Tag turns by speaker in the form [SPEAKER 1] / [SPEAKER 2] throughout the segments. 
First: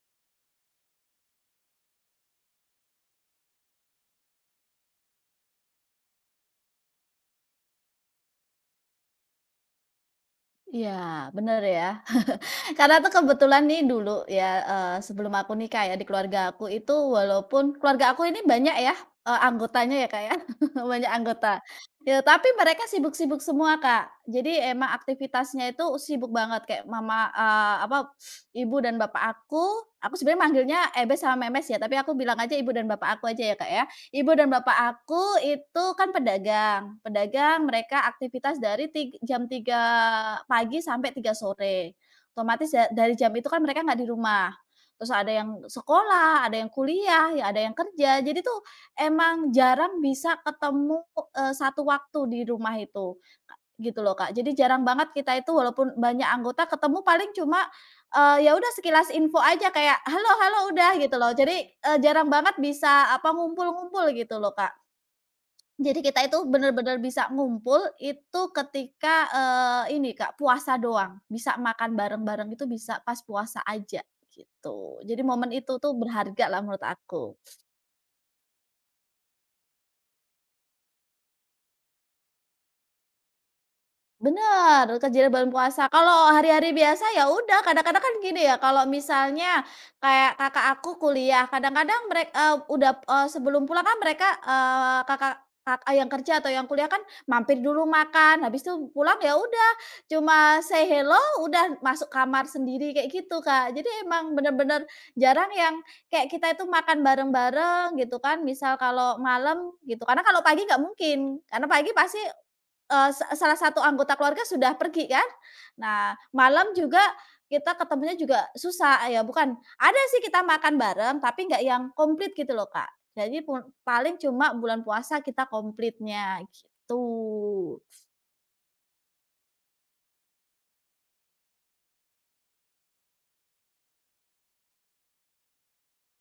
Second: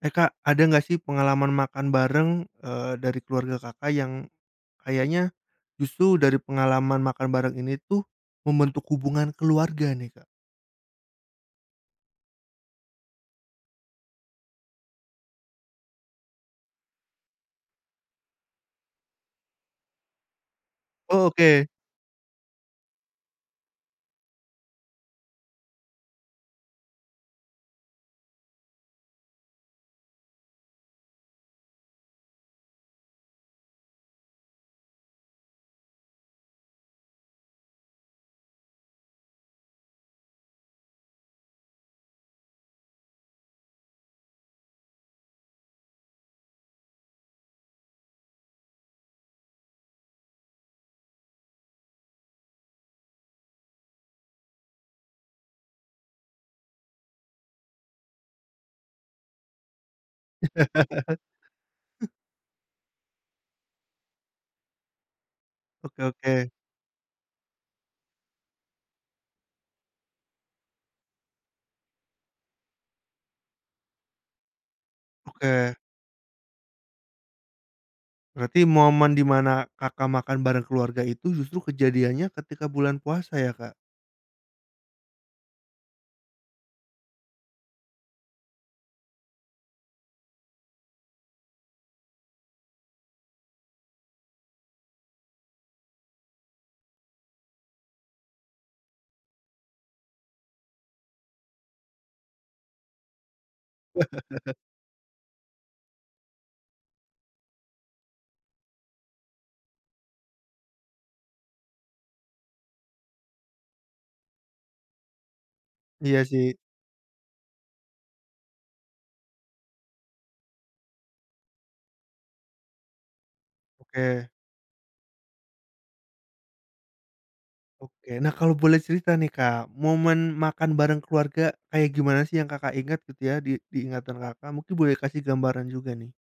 [SPEAKER 1] Eh, Kak, ada nggak sih pengalaman makan bareng, dari keluarga Kakak yang kayaknya justru dari pengalaman makan bareng ini tuh membentuk hubungan keluarga nih, Kak?
[SPEAKER 2] Iya, bener ya. Karena tuh kebetulan nih dulu ya, sebelum aku nikah ya, di keluarga aku itu walaupun keluarga aku ini banyak ya, anggotanya ya, Kak, ya, banyak
[SPEAKER 1] Oh,
[SPEAKER 2] anggota.
[SPEAKER 1] oke.
[SPEAKER 2] Ya, tapi mereka sibuk-sibuk semua, Kak. Jadi emang aktivitasnya itu sibuk banget kayak mama apa, ibu dan bapak aku sebenarnya manggilnya Ebes sama Memes ya, tapi aku bilang aja ibu dan bapak aku aja ya, Kak, ya. Ibu dan bapak aku itu kan pedagang. Pedagang mereka aktivitas dari jam 3 pagi sampai 3 sore. Otomatis dari jam itu kan mereka nggak di rumah. Terus ada yang sekolah, ada yang kuliah, ya ada yang kerja. Jadi tuh emang jarang bisa ketemu, satu waktu di rumah itu. Gitu loh, Kak. Jadi jarang banget kita itu walaupun banyak anggota ketemu paling cuma, ya udah sekilas info aja kayak, "Halo halo," udah gitu loh. Jadi, jarang banget bisa apa, ngumpul-ngumpul gitu loh, Kak.
[SPEAKER 1] Oke,
[SPEAKER 2] Jadi kita
[SPEAKER 1] oke,
[SPEAKER 2] itu bener-bener bisa ngumpul itu ketika, ini Kak, puasa doang. Bisa makan bareng-bareng itu bisa pas puasa aja, gitu. Jadi momen
[SPEAKER 1] oke.
[SPEAKER 2] itu tuh berharga lah menurut aku.
[SPEAKER 1] Berarti momen dimana Kakak makan bareng keluarga itu justru kejadiannya ketika bulan puasa ya, Kak?
[SPEAKER 2] Bener, kerja di bulan puasa. Kalau hari-hari biasa ya udah, kadang-kadang kan gini ya, kalau misalnya kayak kakak aku kuliah, kadang-kadang mereka udah, sebelum pulang kan mereka, kak yang kerja atau yang kuliah kan mampir dulu makan, habis itu pulang ya udah cuma say hello, udah masuk kamar sendiri kayak gitu, Kak. Jadi emang bener-bener jarang yang kayak kita itu makan bareng-bareng gitu kan, misal kalau malam gitu, karena kalau pagi nggak mungkin, karena pagi pasti Eee, sa salah satu anggota keluarga sudah pergi kan. Nah,
[SPEAKER 1] Iya sih.
[SPEAKER 2] malam juga kita ketemunya juga susah, ya bukan, ada sih kita makan bareng, tapi nggak yang komplit gitu loh, Kak. Jadi pun paling
[SPEAKER 1] Oke,
[SPEAKER 2] cuma bulan puasa kita komplitnya, gitu.
[SPEAKER 1] oke. Nah, kalau boleh cerita nih, Kak, momen makan bareng keluarga kayak gimana sih yang Kakak ingat gitu ya di ingatan Kakak? Mungkin boleh kasih gambaran juga nih.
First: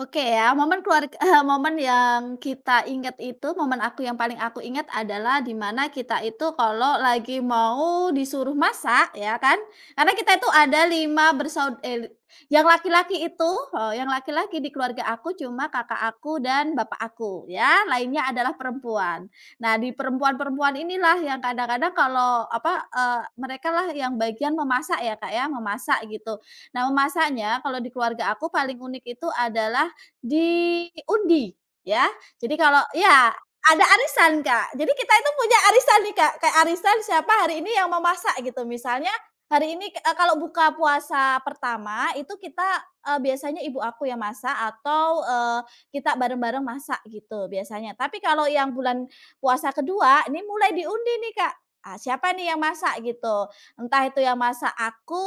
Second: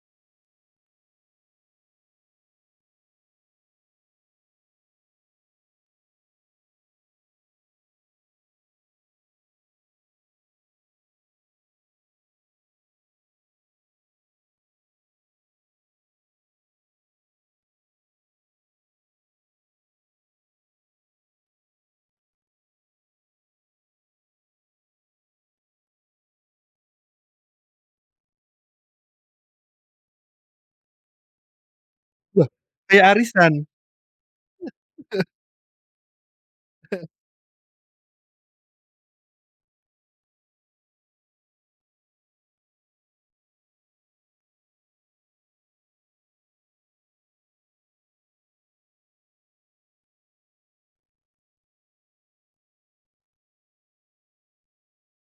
[SPEAKER 2] Oke ya, momen keluarg momen yang kita ingat itu, momen aku yang paling aku ingat adalah di mana kita itu kalau lagi mau disuruh masak ya kan, karena kita itu ada yang laki-laki itu, yang laki-laki di keluarga aku cuma kakak aku dan bapak aku ya, lainnya adalah perempuan. Nah, di perempuan-perempuan inilah yang kadang-kadang kalau mereka lah yang bagian memasak ya, Kak, ya, memasak gitu. Nah, memasaknya kalau di keluarga aku paling unik itu adalah diundi ya.
[SPEAKER 1] Wah,
[SPEAKER 2] Jadi kalau
[SPEAKER 1] kayak
[SPEAKER 2] ya,
[SPEAKER 1] arisan?
[SPEAKER 2] ada arisan, Kak. Jadi kita itu punya arisan nih, Kak. Kayak arisan siapa hari ini yang memasak gitu. Misalnya hari ini, kalau buka puasa pertama itu kita, biasanya ibu aku yang masak atau, kita bareng-bareng masak gitu biasanya. Tapi kalau yang bulan puasa kedua ini mulai diundi nih, Kak. Ah, siapa nih yang masak gitu. Entah itu yang masak aku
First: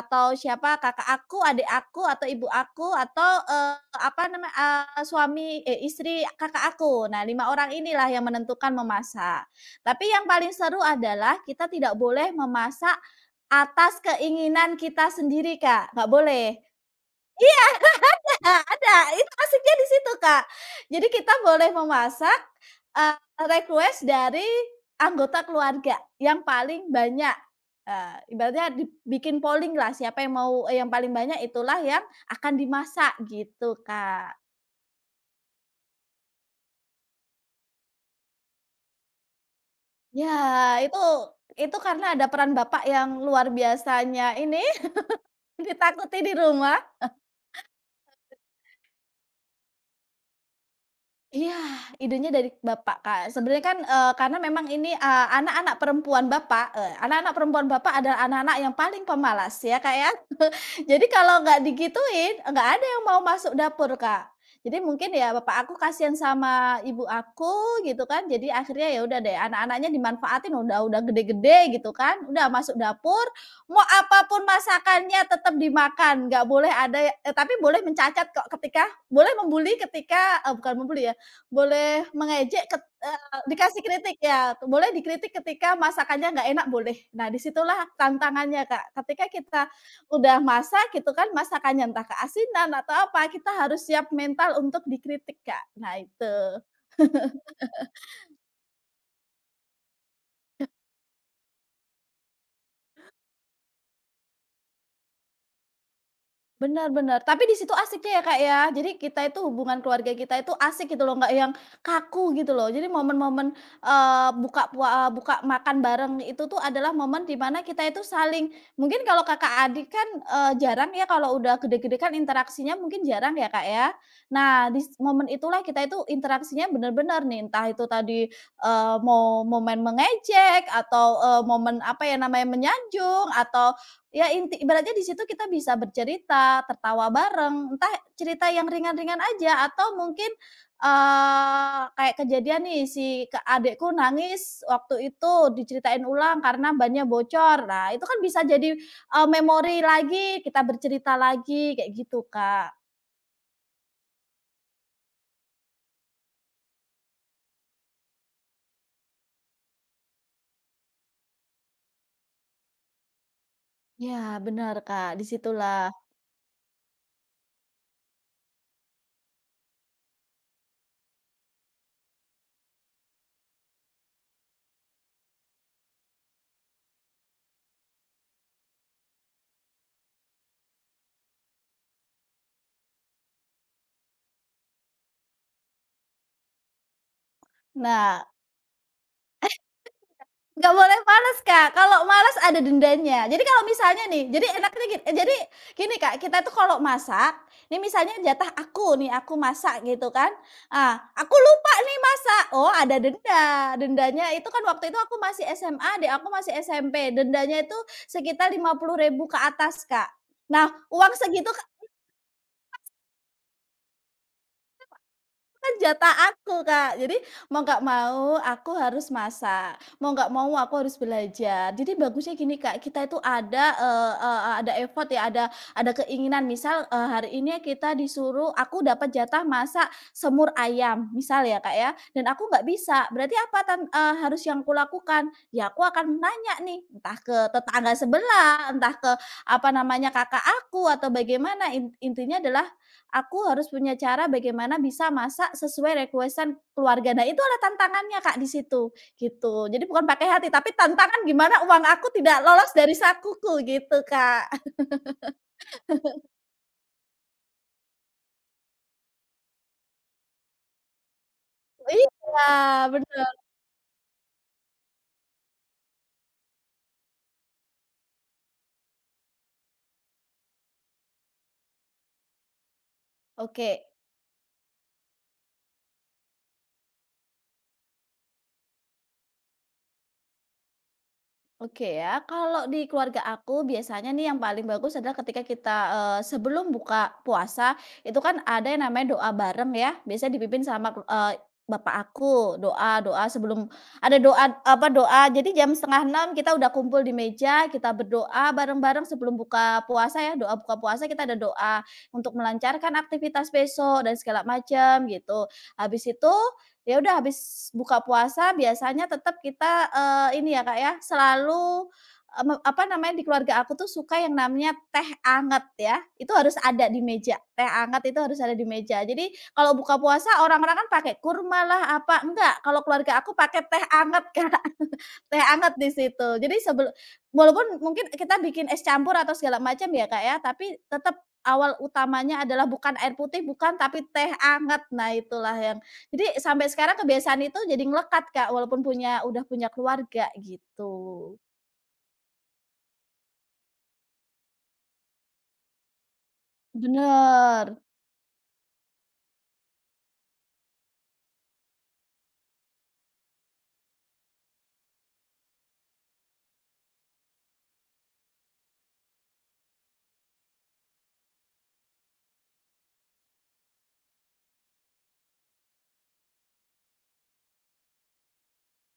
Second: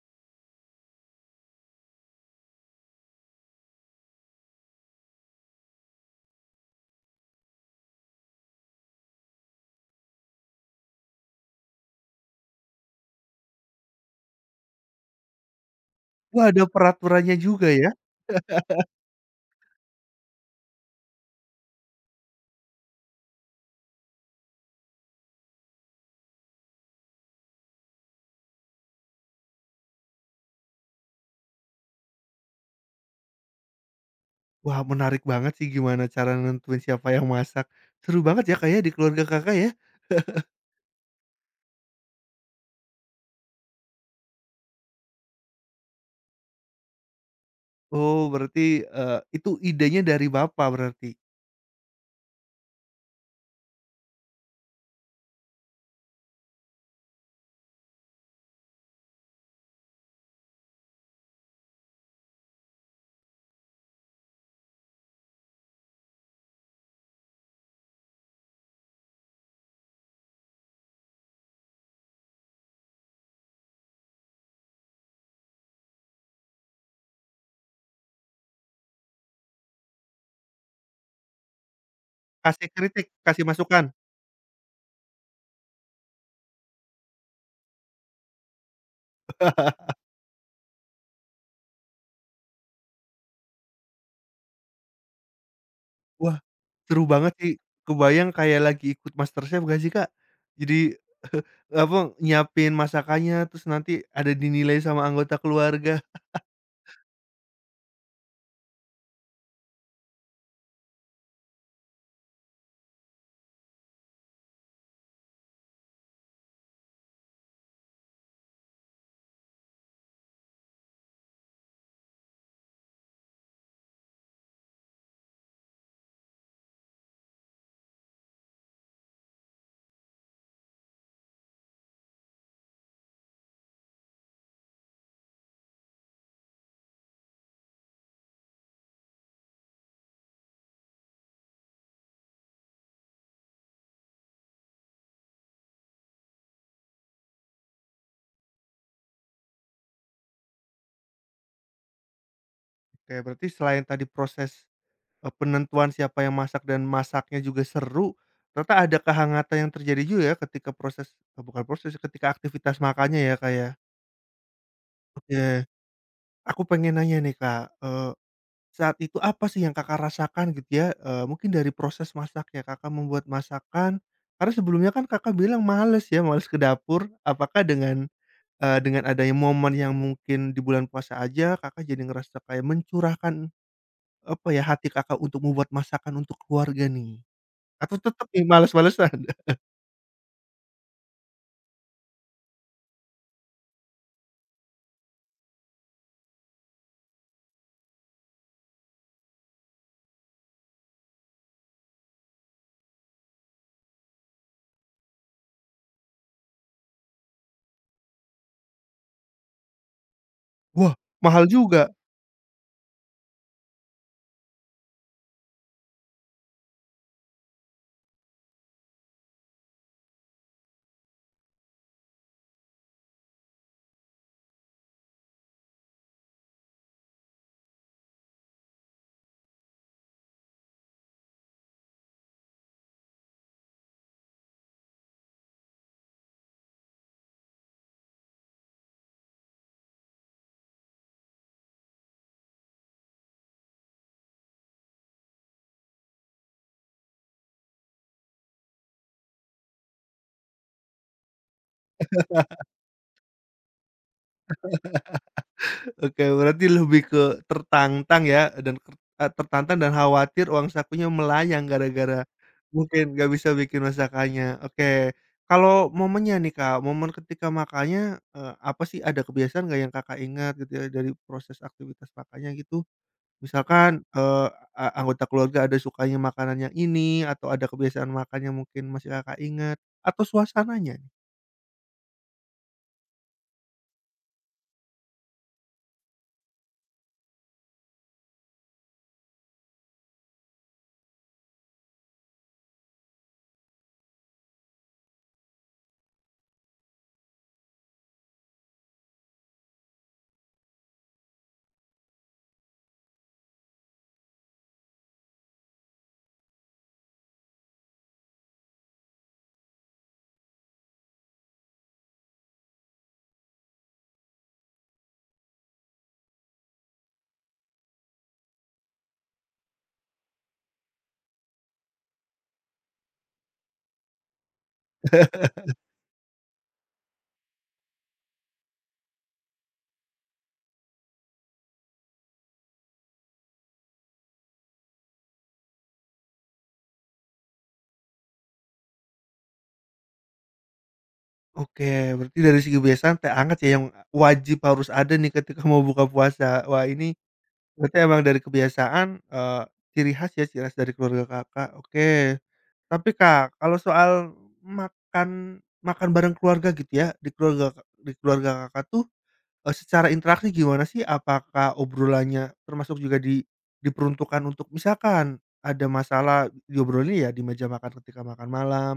[SPEAKER 2] atau siapa, kakak aku, adik aku, atau ibu aku, atau, eee, apa namanya eee, istri kakak aku. Nah, 5 orang inilah yang menentukan memasak. Tapi yang paling seru adalah kita tidak boleh memasak atas keinginan kita sendiri, Kak, nggak
[SPEAKER 1] Wah,
[SPEAKER 2] boleh.
[SPEAKER 1] ada peraturannya juga ya?
[SPEAKER 2] Nah, ada, itu asiknya di situ, Kak. Jadi kita boleh memasak, request dari anggota keluarga yang paling banyak, ibaratnya dibikin polling lah siapa yang yang paling banyak itulah yang akan dimasak gitu, Kak.
[SPEAKER 1] Wah, menarik banget sih gimana cara nentuin siapa yang masak. Seru banget ya kayaknya di keluarga Kakak ya?
[SPEAKER 2] Ya, itu karena ada peran bapak yang luar biasanya ini ditakuti di rumah.
[SPEAKER 1] Oh, berarti, itu idenya dari bapak berarti?
[SPEAKER 2] Iya, idenya dari bapak, Kak. Sebenarnya kan, karena memang ini, anak-anak perempuan bapak adalah anak-anak yang paling pemalas ya, Kak, ya. Jadi kalau nggak digituin, nggak ada yang mau masuk dapur, Kak. Jadi mungkin ya bapak aku kasihan sama ibu aku gitu kan, jadi akhirnya ya udah deh anak-anaknya dimanfaatin udah gede-gede gitu kan, udah masuk dapur, mau apapun masakannya tetap dimakan, nggak boleh ada tapi boleh mencacat kok ketika boleh membuli ketika bukan membuli ya, boleh
[SPEAKER 1] Kasih
[SPEAKER 2] mengejek
[SPEAKER 1] kritik, kasih
[SPEAKER 2] dikasih
[SPEAKER 1] masukan?
[SPEAKER 2] kritik ya, boleh dikritik ketika masakannya nggak enak boleh. Nah, disitulah tantangannya Kak, ketika kita udah masak gitu kan, masakannya entah keasinan atau apa, kita harus siap mental untuk dikritik Kak, nah
[SPEAKER 1] Wah,
[SPEAKER 2] itu.
[SPEAKER 1] seru banget sih. Kebayang kayak lagi ikut MasterChef gak sih, Kak? Jadi, apa, nyiapin masakannya, terus nanti ada dinilai sama anggota keluarga.
[SPEAKER 2] Benar-benar. Tapi di situ asiknya ya Kak ya, jadi kita itu hubungan keluarga kita itu asik gitu loh, nggak yang kaku gitu loh. Jadi momen-momen, eee, buka pua eee, buka makan bareng itu tuh adalah momen di mana kita itu saling mungkin kalau kakak adik kan, jarang ya kalau udah gede-gede kan interaksinya mungkin jarang ya Kak ya. Nah, di momen itulah kita itu interaksinya benar-benar nih, entah itu tadi, mau momen mengejek atau, momen apa ya namanya, menyanjung atau ya inti ibaratnya di situ kita bisa bercerita, tertawa bareng, entah cerita yang ringan-ringan aja atau mungkin, kayak kejadian nih si adikku nangis waktu itu diceritain ulang karena bannya bocor. Nah itu kan bisa jadi, memori lagi, kita bercerita lagi kayak gitu, Kak.
[SPEAKER 1] Oke, berarti selain tadi proses penentuan siapa yang masak dan masaknya juga seru, ternyata ada kehangatan yang terjadi juga ya ketika proses eee, bukan proses, ketika aktivitas makannya ya, Kak, ya.
[SPEAKER 2] Ya bener, Kak, di
[SPEAKER 1] Oke,
[SPEAKER 2] situlah.
[SPEAKER 1] aku pengen nanya nih, Kak, saat itu apa sih yang Kakak rasakan gitu ya, mungkin dari proses masaknya Kakak membuat masakan, karena sebelumnya kan Kakak bilang males ya, males ke dapur. Apakah dengan, dengan adanya momen yang mungkin di bulan puasa aja Kakak jadi ngerasa kayak mencurahkan, apa ya, hati Kakak untuk membuat masakan untuk keluarga nih? Atau
[SPEAKER 2] Nah,
[SPEAKER 1] tetep nih males-malesan?
[SPEAKER 2] nggak boleh males, Kak, kalau males ada dendanya. Jadi kalau misalnya nih, jadi enaknya gini jadi gini, Kak, kita tuh kalau masak, nih misalnya jatah aku nih, aku masak gitu kan, ah, aku lupa nih masak, oh ada denda. Dendanya itu kan waktu itu aku masih SMA, deh aku masih SMP, dendanya itu sekitar 50.000 ke atas, Kak. Nah,
[SPEAKER 1] Wah,
[SPEAKER 2] uang
[SPEAKER 1] mahal
[SPEAKER 2] segitu
[SPEAKER 1] juga.
[SPEAKER 2] kan jatah aku, Kak. Jadi mau nggak mau aku harus masak, mau nggak mau aku harus belajar. Jadi bagusnya gini, Kak, kita itu ada, eee eee, ada effort ya, ada keinginan. Misal, hari ini kita disuruh aku dapat jatah masak semur ayam, misal ya, Kak, ya, dan aku nggak bisa. Berarti harus yang kulakukan? Ya aku akan nanya nih, entah ke tetangga sebelah, entah ke apa namanya, kakak aku atau bagaimana. Intinya adalah aku harus punya cara bagaimana bisa masak sesuai requestan keluarga. Nah, itu adalah tantangannya, Kak, di situ, gitu. Jadi bukan pakai hati, tapi tantangan gimana uang aku tidak lolos dari sakuku gitu, Kak.
[SPEAKER 1] Oke, berarti lebih ke tertantang ya, tertantang dan khawatir uang sakunya melayang gara-gara
[SPEAKER 2] Iya,
[SPEAKER 1] mungkin
[SPEAKER 2] benar.
[SPEAKER 1] nggak bisa bikin masakannya. Oke, kalau momennya nih, Kak, momen ketika makannya, apa sih, ada kebiasaan nggak yang Kakak ingat gitu ya dari proses aktivitas Kakaknya gitu?
[SPEAKER 2] Oke.
[SPEAKER 1] Misalkan, anggota keluarga ada sukanya makanan yang ini, atau ada kebiasaan makan yang mungkin masih Kakak ingat, atau suasananya?
[SPEAKER 2] Oke ya, kalau di keluarga aku biasanya nih yang paling bagus adalah ketika kita, sebelum buka puasa, itu kan ada yang namanya doa bareng ya, biasanya dipimpin sama, bapak aku, doa-doa sebelum ada doa apa, doa jadi jam setengah enam kita udah kumpul di meja, kita berdoa bareng-bareng sebelum buka puasa ya, doa buka puasa kita ada doa untuk melancarkan aktivitas besok dan segala macam gitu. Habis itu ya udah habis buka puasa biasanya tetap kita, ini ya, Kak, ya, selalu, eee, me apa namanya, di keluarga aku tuh suka yang namanya teh anget ya, itu harus ada di meja, teh anget itu harus ada di meja. Jadi kalau buka puasa orang-orang kan pakai kurma lah apa, enggak, kalau keluarga aku pakai teh anget, Kak, teh anget di situ. Jadi sebelum walaupun mungkin kita bikin es campur atau segala macam ya, Kak, ya, tapi tetap awal utamanya adalah bukan air putih, bukan, tapi teh anget. Nah, itulah yang jadi sampai sekarang kebiasaan itu jadi ngelekat, Kak, walaupun udah punya keluarga gitu.
[SPEAKER 1] Oke, berarti dari segi kebiasaan teh anget ya yang wajib harus ada nih ketika mau buka puasa. Wah, ini
[SPEAKER 2] Bener.
[SPEAKER 1] berarti emang dari kebiasaan, ciri khas ya, ciri khas dari keluarga Kakak, oke. Tapi Kak, kalau soal makan makan bareng keluarga gitu ya, di keluarga Kakak tuh, secara interaksi gimana sih? Apakah obrolannya termasuk juga diperuntukkan untuk misalkan ada masalah diobrolin ya di meja makan ketika makan malam,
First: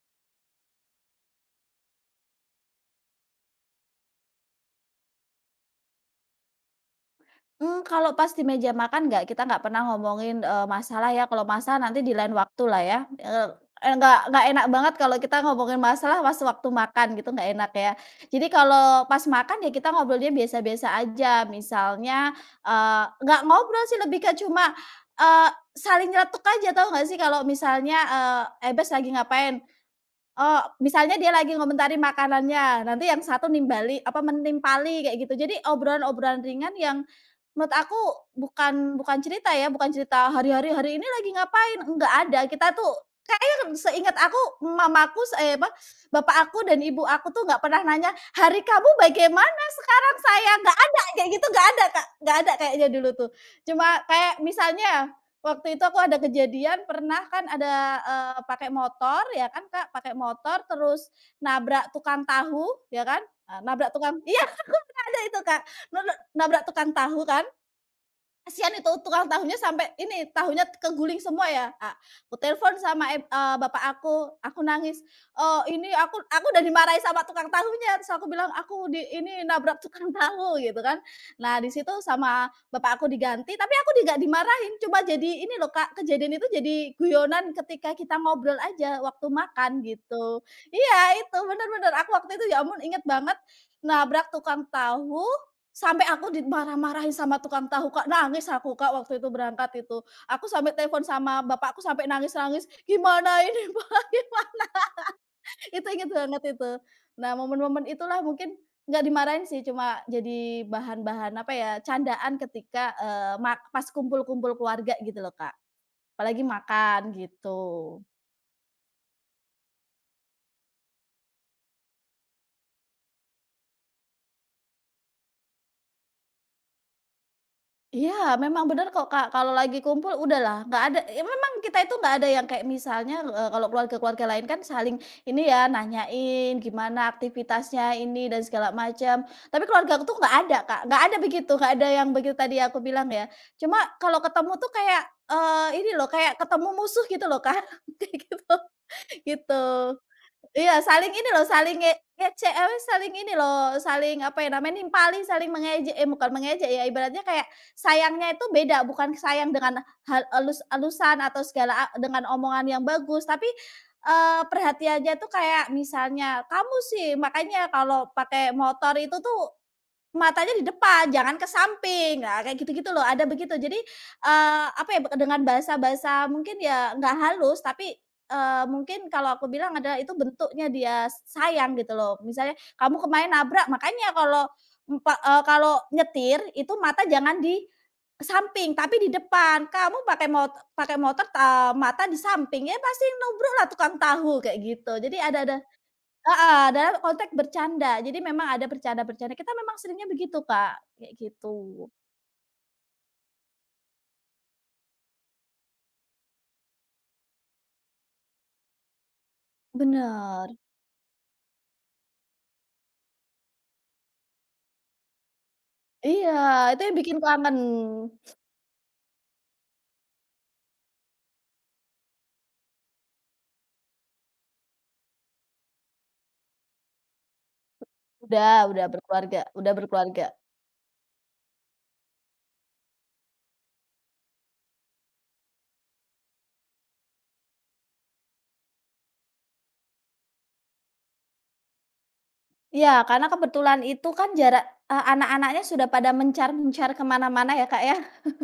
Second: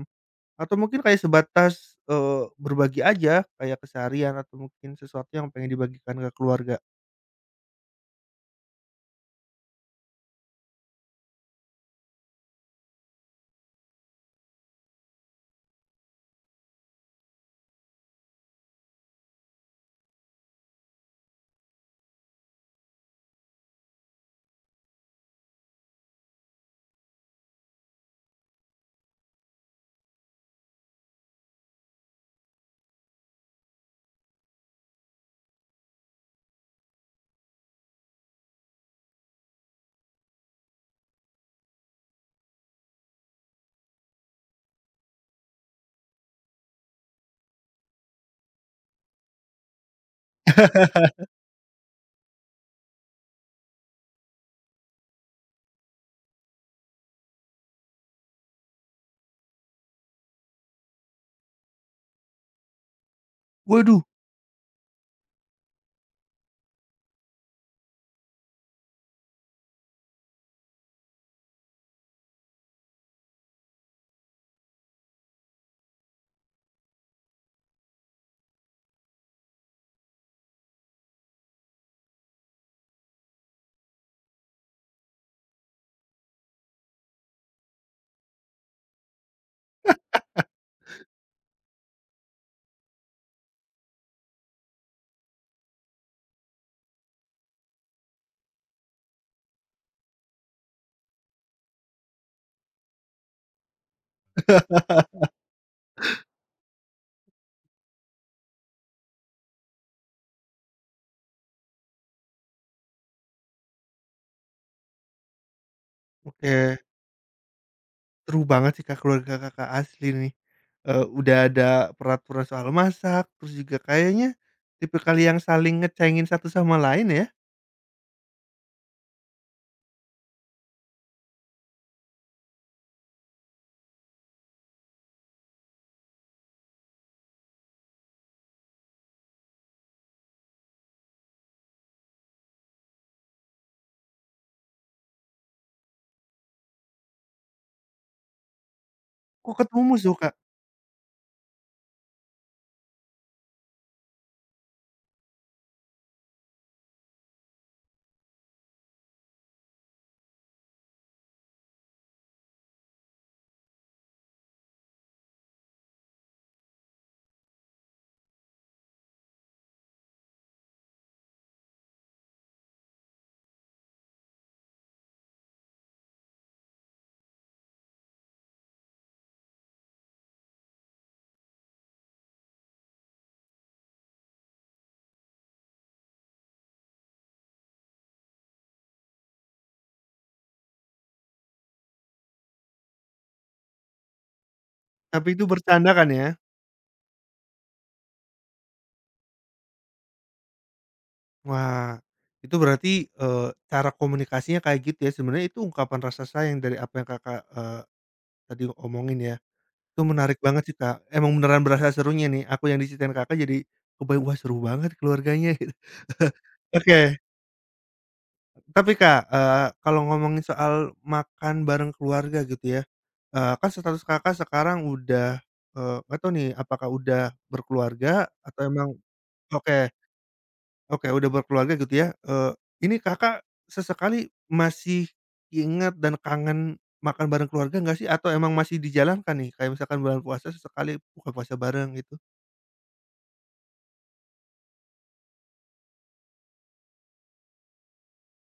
[SPEAKER 1] atau mungkin kayak sebatas, berbagi aja, kayak keseharian atau mungkin sesuatu yang pengen dibagikan ke keluarga.
[SPEAKER 2] Mmm, kalau pas di meja makan nggak kita nggak pernah ngomongin, masalah ya, kalau masalah nanti di lain waktu lah ya, eee, eee, nggak enak banget kalau kita ngomongin masalah pas waktu makan gitu, nggak enak ya. Jadi kalau pas makan ya kita ngobrolnya biasa-biasa aja, misalnya, nggak ngobrol sih lebih ke cuma, eee, saling nyeletuk aja, tahu nggak sih kalau misalnya, "Eh, Bes lagi ngapain?" Misalnya dia lagi ngomentarin makanannya, nanti yang satu nimbali apa, menimpali kayak gitu. Jadi obrolan-obrolan ringan yang menurut aku bukan bukan cerita ya, bukan cerita hari-hari, "Hari ini lagi ngapain?" Enggak ada. Kita tuh kayaknya seingat aku mamaku s eh, apa, bapak aku dan ibu aku tuh nggak pernah nanya, "Hari kamu bagaimana sekarang?" Saya nggak ada, kayak gitu, nggak ada, Kak, nggak ada kayaknya dulu tuh. Cuma kayak misalnya waktu itu aku ada kejadian pernah kan ada, pakai motor ya kan, Kak, pakai motor terus nabrak tukang tahu ya kan, nabrak
[SPEAKER 1] Waduh,
[SPEAKER 2] tukang iya ada itu, Kak, nabrak nabrak tukang tahu kan, kasihan itu tukang tahunya sampai ini, tahunya keguling semua ya, aku telepon sama bapak aku nangis, oh "Ini aku udah dimarahi sama tukang tahunya," terus aku bilang, "Aku ini nabrak tukang tahu," gitu kan. Nah, di situ sama bapak aku diganti, tapi aku nggak dimarahin, cuma jadi ini loh, Kak, kejadian itu jadi guyonan ketika kita ngobrol aja waktu makan gitu. Iya, itu, bener bener, aku waktu itu ya ampun inget banget, nabrak tukang tahu, sampai aku dimarah-marahin sama tukang tahu, Kak, nangis aku, Kak, waktu itu berangkat itu. Aku sampai telepon sama bapakku sampai nangis-nangis, "Gimana ini, Pak, gimana?" Itu inget banget itu. Nah, momen-momen itulah mungkin nggak dimarahin sih, cuma jadi bahan-bahan, apa ya, candaan ketika, eee, mak pas kumpul-kumpul keluarga gitu loh, Kak. Apalagi
[SPEAKER 1] oke,
[SPEAKER 2] makan, gitu.
[SPEAKER 1] seru banget sih, Kak, keluarga Kakak asli nih, udah ada peraturan soal masak, terus juga kayaknya tipe kali yang saling ngecengin satu sama lain ya?
[SPEAKER 2] Iya, memang benar kok, Kak. Kalau lagi kumpul udahlah, nggak ada ya memang kita itu nggak ada yang kayak misalnya, kalau keluarga-keluarga lain kan saling ini ya, nanyain gimana aktivitasnya ini dan segala macam. Tapi keluarga aku tuh nggak ada, Kak, nggak ada begitu, nggak ada yang begitu tadi aku bilang ya. Cuma kalau ketemu tuh kayak, ini loh, kayak ketemu musuh gitu loh, Kak, kayak gitu,
[SPEAKER 1] Kok
[SPEAKER 2] gitu.
[SPEAKER 1] ketemu musuh, Kak?
[SPEAKER 2] Iya, saling ini loh, saling ngece apa, saling ini loh, saling apa ya namanya, nimpali, saling bukan mengejek ya, ibaratnya kayak sayangnya itu beda, bukan sayang dengan hal elus-elusan atau segala a dengan omongan yang bagus, tapi, perhatiannya tuh kayak misalnya, "Kamu sih, makanya kalau pakai motor itu tuh matanya di depan, jangan ke samping," nah kayak gitu-gitu loh, ada begitu. Jadi, apa ya, dengan bahasa-bahasa mungkin ya nggak halus, tapi, mungkin kalau aku bilang adalah itu bentuknya dia sayang gitu loh. Misalnya, "Kamu kemarin nabrak, makanya kalau kalau nyetir itu mata jangan di samping, tapi di depan. Kamu pakai motor, mata di samping, ya pasti nubruk lah tukang tahu," kayak gitu. Jadi
[SPEAKER 1] Tapi
[SPEAKER 2] ada
[SPEAKER 1] itu
[SPEAKER 2] ada
[SPEAKER 1] bercanda kan ya?
[SPEAKER 2] Heeh, dalam konteks bercanda. Jadi memang ada bercanda-bercanda, kita memang seringnya begitu, Kak, kayak gitu.
[SPEAKER 1] Wah, itu berarti, cara komunikasinya kayak gitu ya, sebenarnya itu ungkapan rasa sayang dari apa yang Kakak, tadi omongin ya? Itu menarik
[SPEAKER 2] Bener.
[SPEAKER 1] banget sih, Kak. Emang beneran berasa serunya nih, aku yang diceritain Kakak jadi kebayang, "Wah, seru banget keluarganya," gitu.
[SPEAKER 2] Iya, itu yang bikin
[SPEAKER 1] Oke,
[SPEAKER 2] kangen.
[SPEAKER 1] tapi Kak, kalau ngomongin soal makan bareng keluarga gitu ya, kan status Kakak sekarang udah, nggak tahu nih apakah udah berkeluarga
[SPEAKER 2] Udah
[SPEAKER 1] atau
[SPEAKER 2] udah
[SPEAKER 1] emang
[SPEAKER 2] berkeluarga, udah
[SPEAKER 1] oke,
[SPEAKER 2] berkeluarga.
[SPEAKER 1] oke, udah berkeluarga gitu ya, ini Kakak sesekali masih ingat dan kangen makan bareng keluarga nggak sih? Atau emang masih dijalankan nih? Kayak misalkan bulan puasa sesekali buka puasa bareng gitu?
[SPEAKER 2] Iya, karena kebetulan itu kan jarak anak-anaknya sudah pada mencar-mencar kemana mana ya, Kak, ya.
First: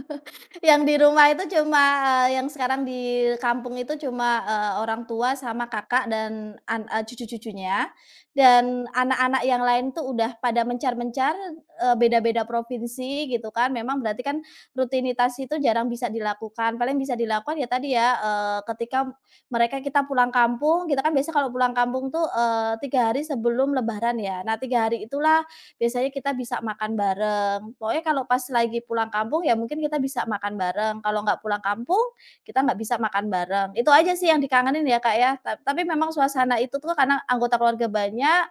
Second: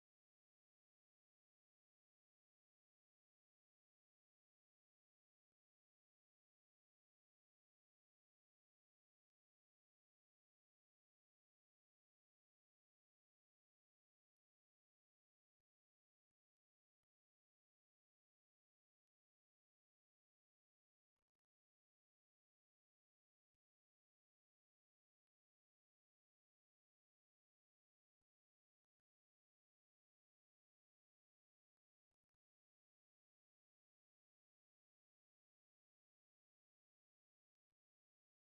[SPEAKER 2] Yang di rumah itu cuma, yang sekarang di kampung itu cuma, orang tua sama kakak dan cucu-cucunya, dan anak-anak yang lain tuh udah pada mencar-mencar, beda-beda provinsi gitu kan. Memang berarti kan rutinitas itu jarang bisa dilakukan, paling bisa dilakukan ya tadi ya, ketika kita pulang kampung, kita kan biasanya kalau pulang kampung tuh, 3 hari sebelum lebaran ya. Nah, 3 hari itulah biasanya kita bisa makan bareng. Pokoknya kalau pas lagi pulang kampung ya mungkin kita bisa makan bareng, kalau nggak pulang kampung, kita nggak bisa makan bareng. Itu aja sih yang dikangenin ya, Kak, ya. Tapi memang suasana itu tuh karena anggota keluarga banyak,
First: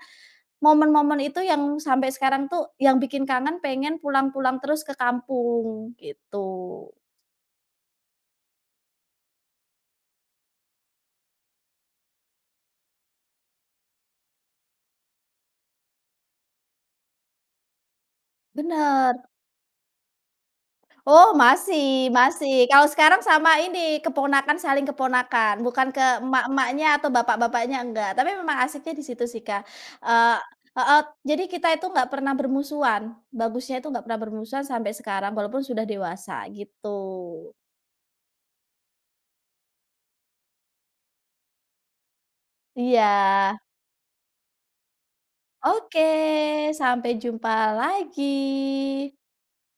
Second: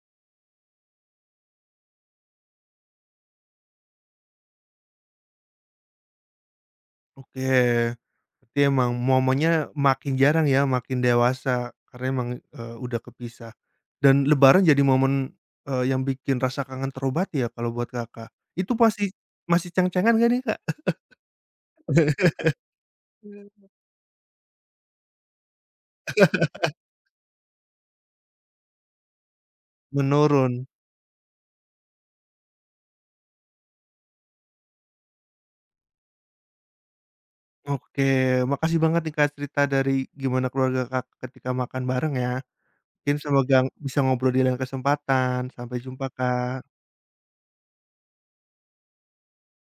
[SPEAKER 2] momen-momen itu yang sampai sekarang tuh yang bikin kangen pengen pulang-pulang terus ke kampung, gitu.
[SPEAKER 1] Oke, berarti emang momennya makin jarang ya, makin dewasa karena emang, udah kepisah dan lebaran jadi momen, yang bikin rasa kangen terobati ya kalau buat Kakak? Itu pasti
[SPEAKER 2] Bener.
[SPEAKER 1] masih ceng-cengan nggak nih, Kak?
[SPEAKER 2] Oh, masih, masih. Kalau sekarang sama ini, keponakan saling keponakan, bukan ke emak-emaknya atau bapak-bapaknya, enggak. Tapi memang asiknya di situ sih, Kak. Eee
[SPEAKER 1] Menurun.
[SPEAKER 2] heeh, jadi kita itu nggak pernah bermusuhan, bagusnya itu nggak pernah bermusuhan sampai sekarang walaupun sudah dewasa, gitu.
[SPEAKER 1] Oke, makasih banget nih, Kak, cerita dari gimana keluarga Kak ketika makan bareng ya.
[SPEAKER 2] Iya.
[SPEAKER 1] Mungkin semoga bisa ngobrol di lain kesempatan. Sampai
[SPEAKER 2] Oke,
[SPEAKER 1] jumpa, Kak.
[SPEAKER 2] sampai jumpa lagi.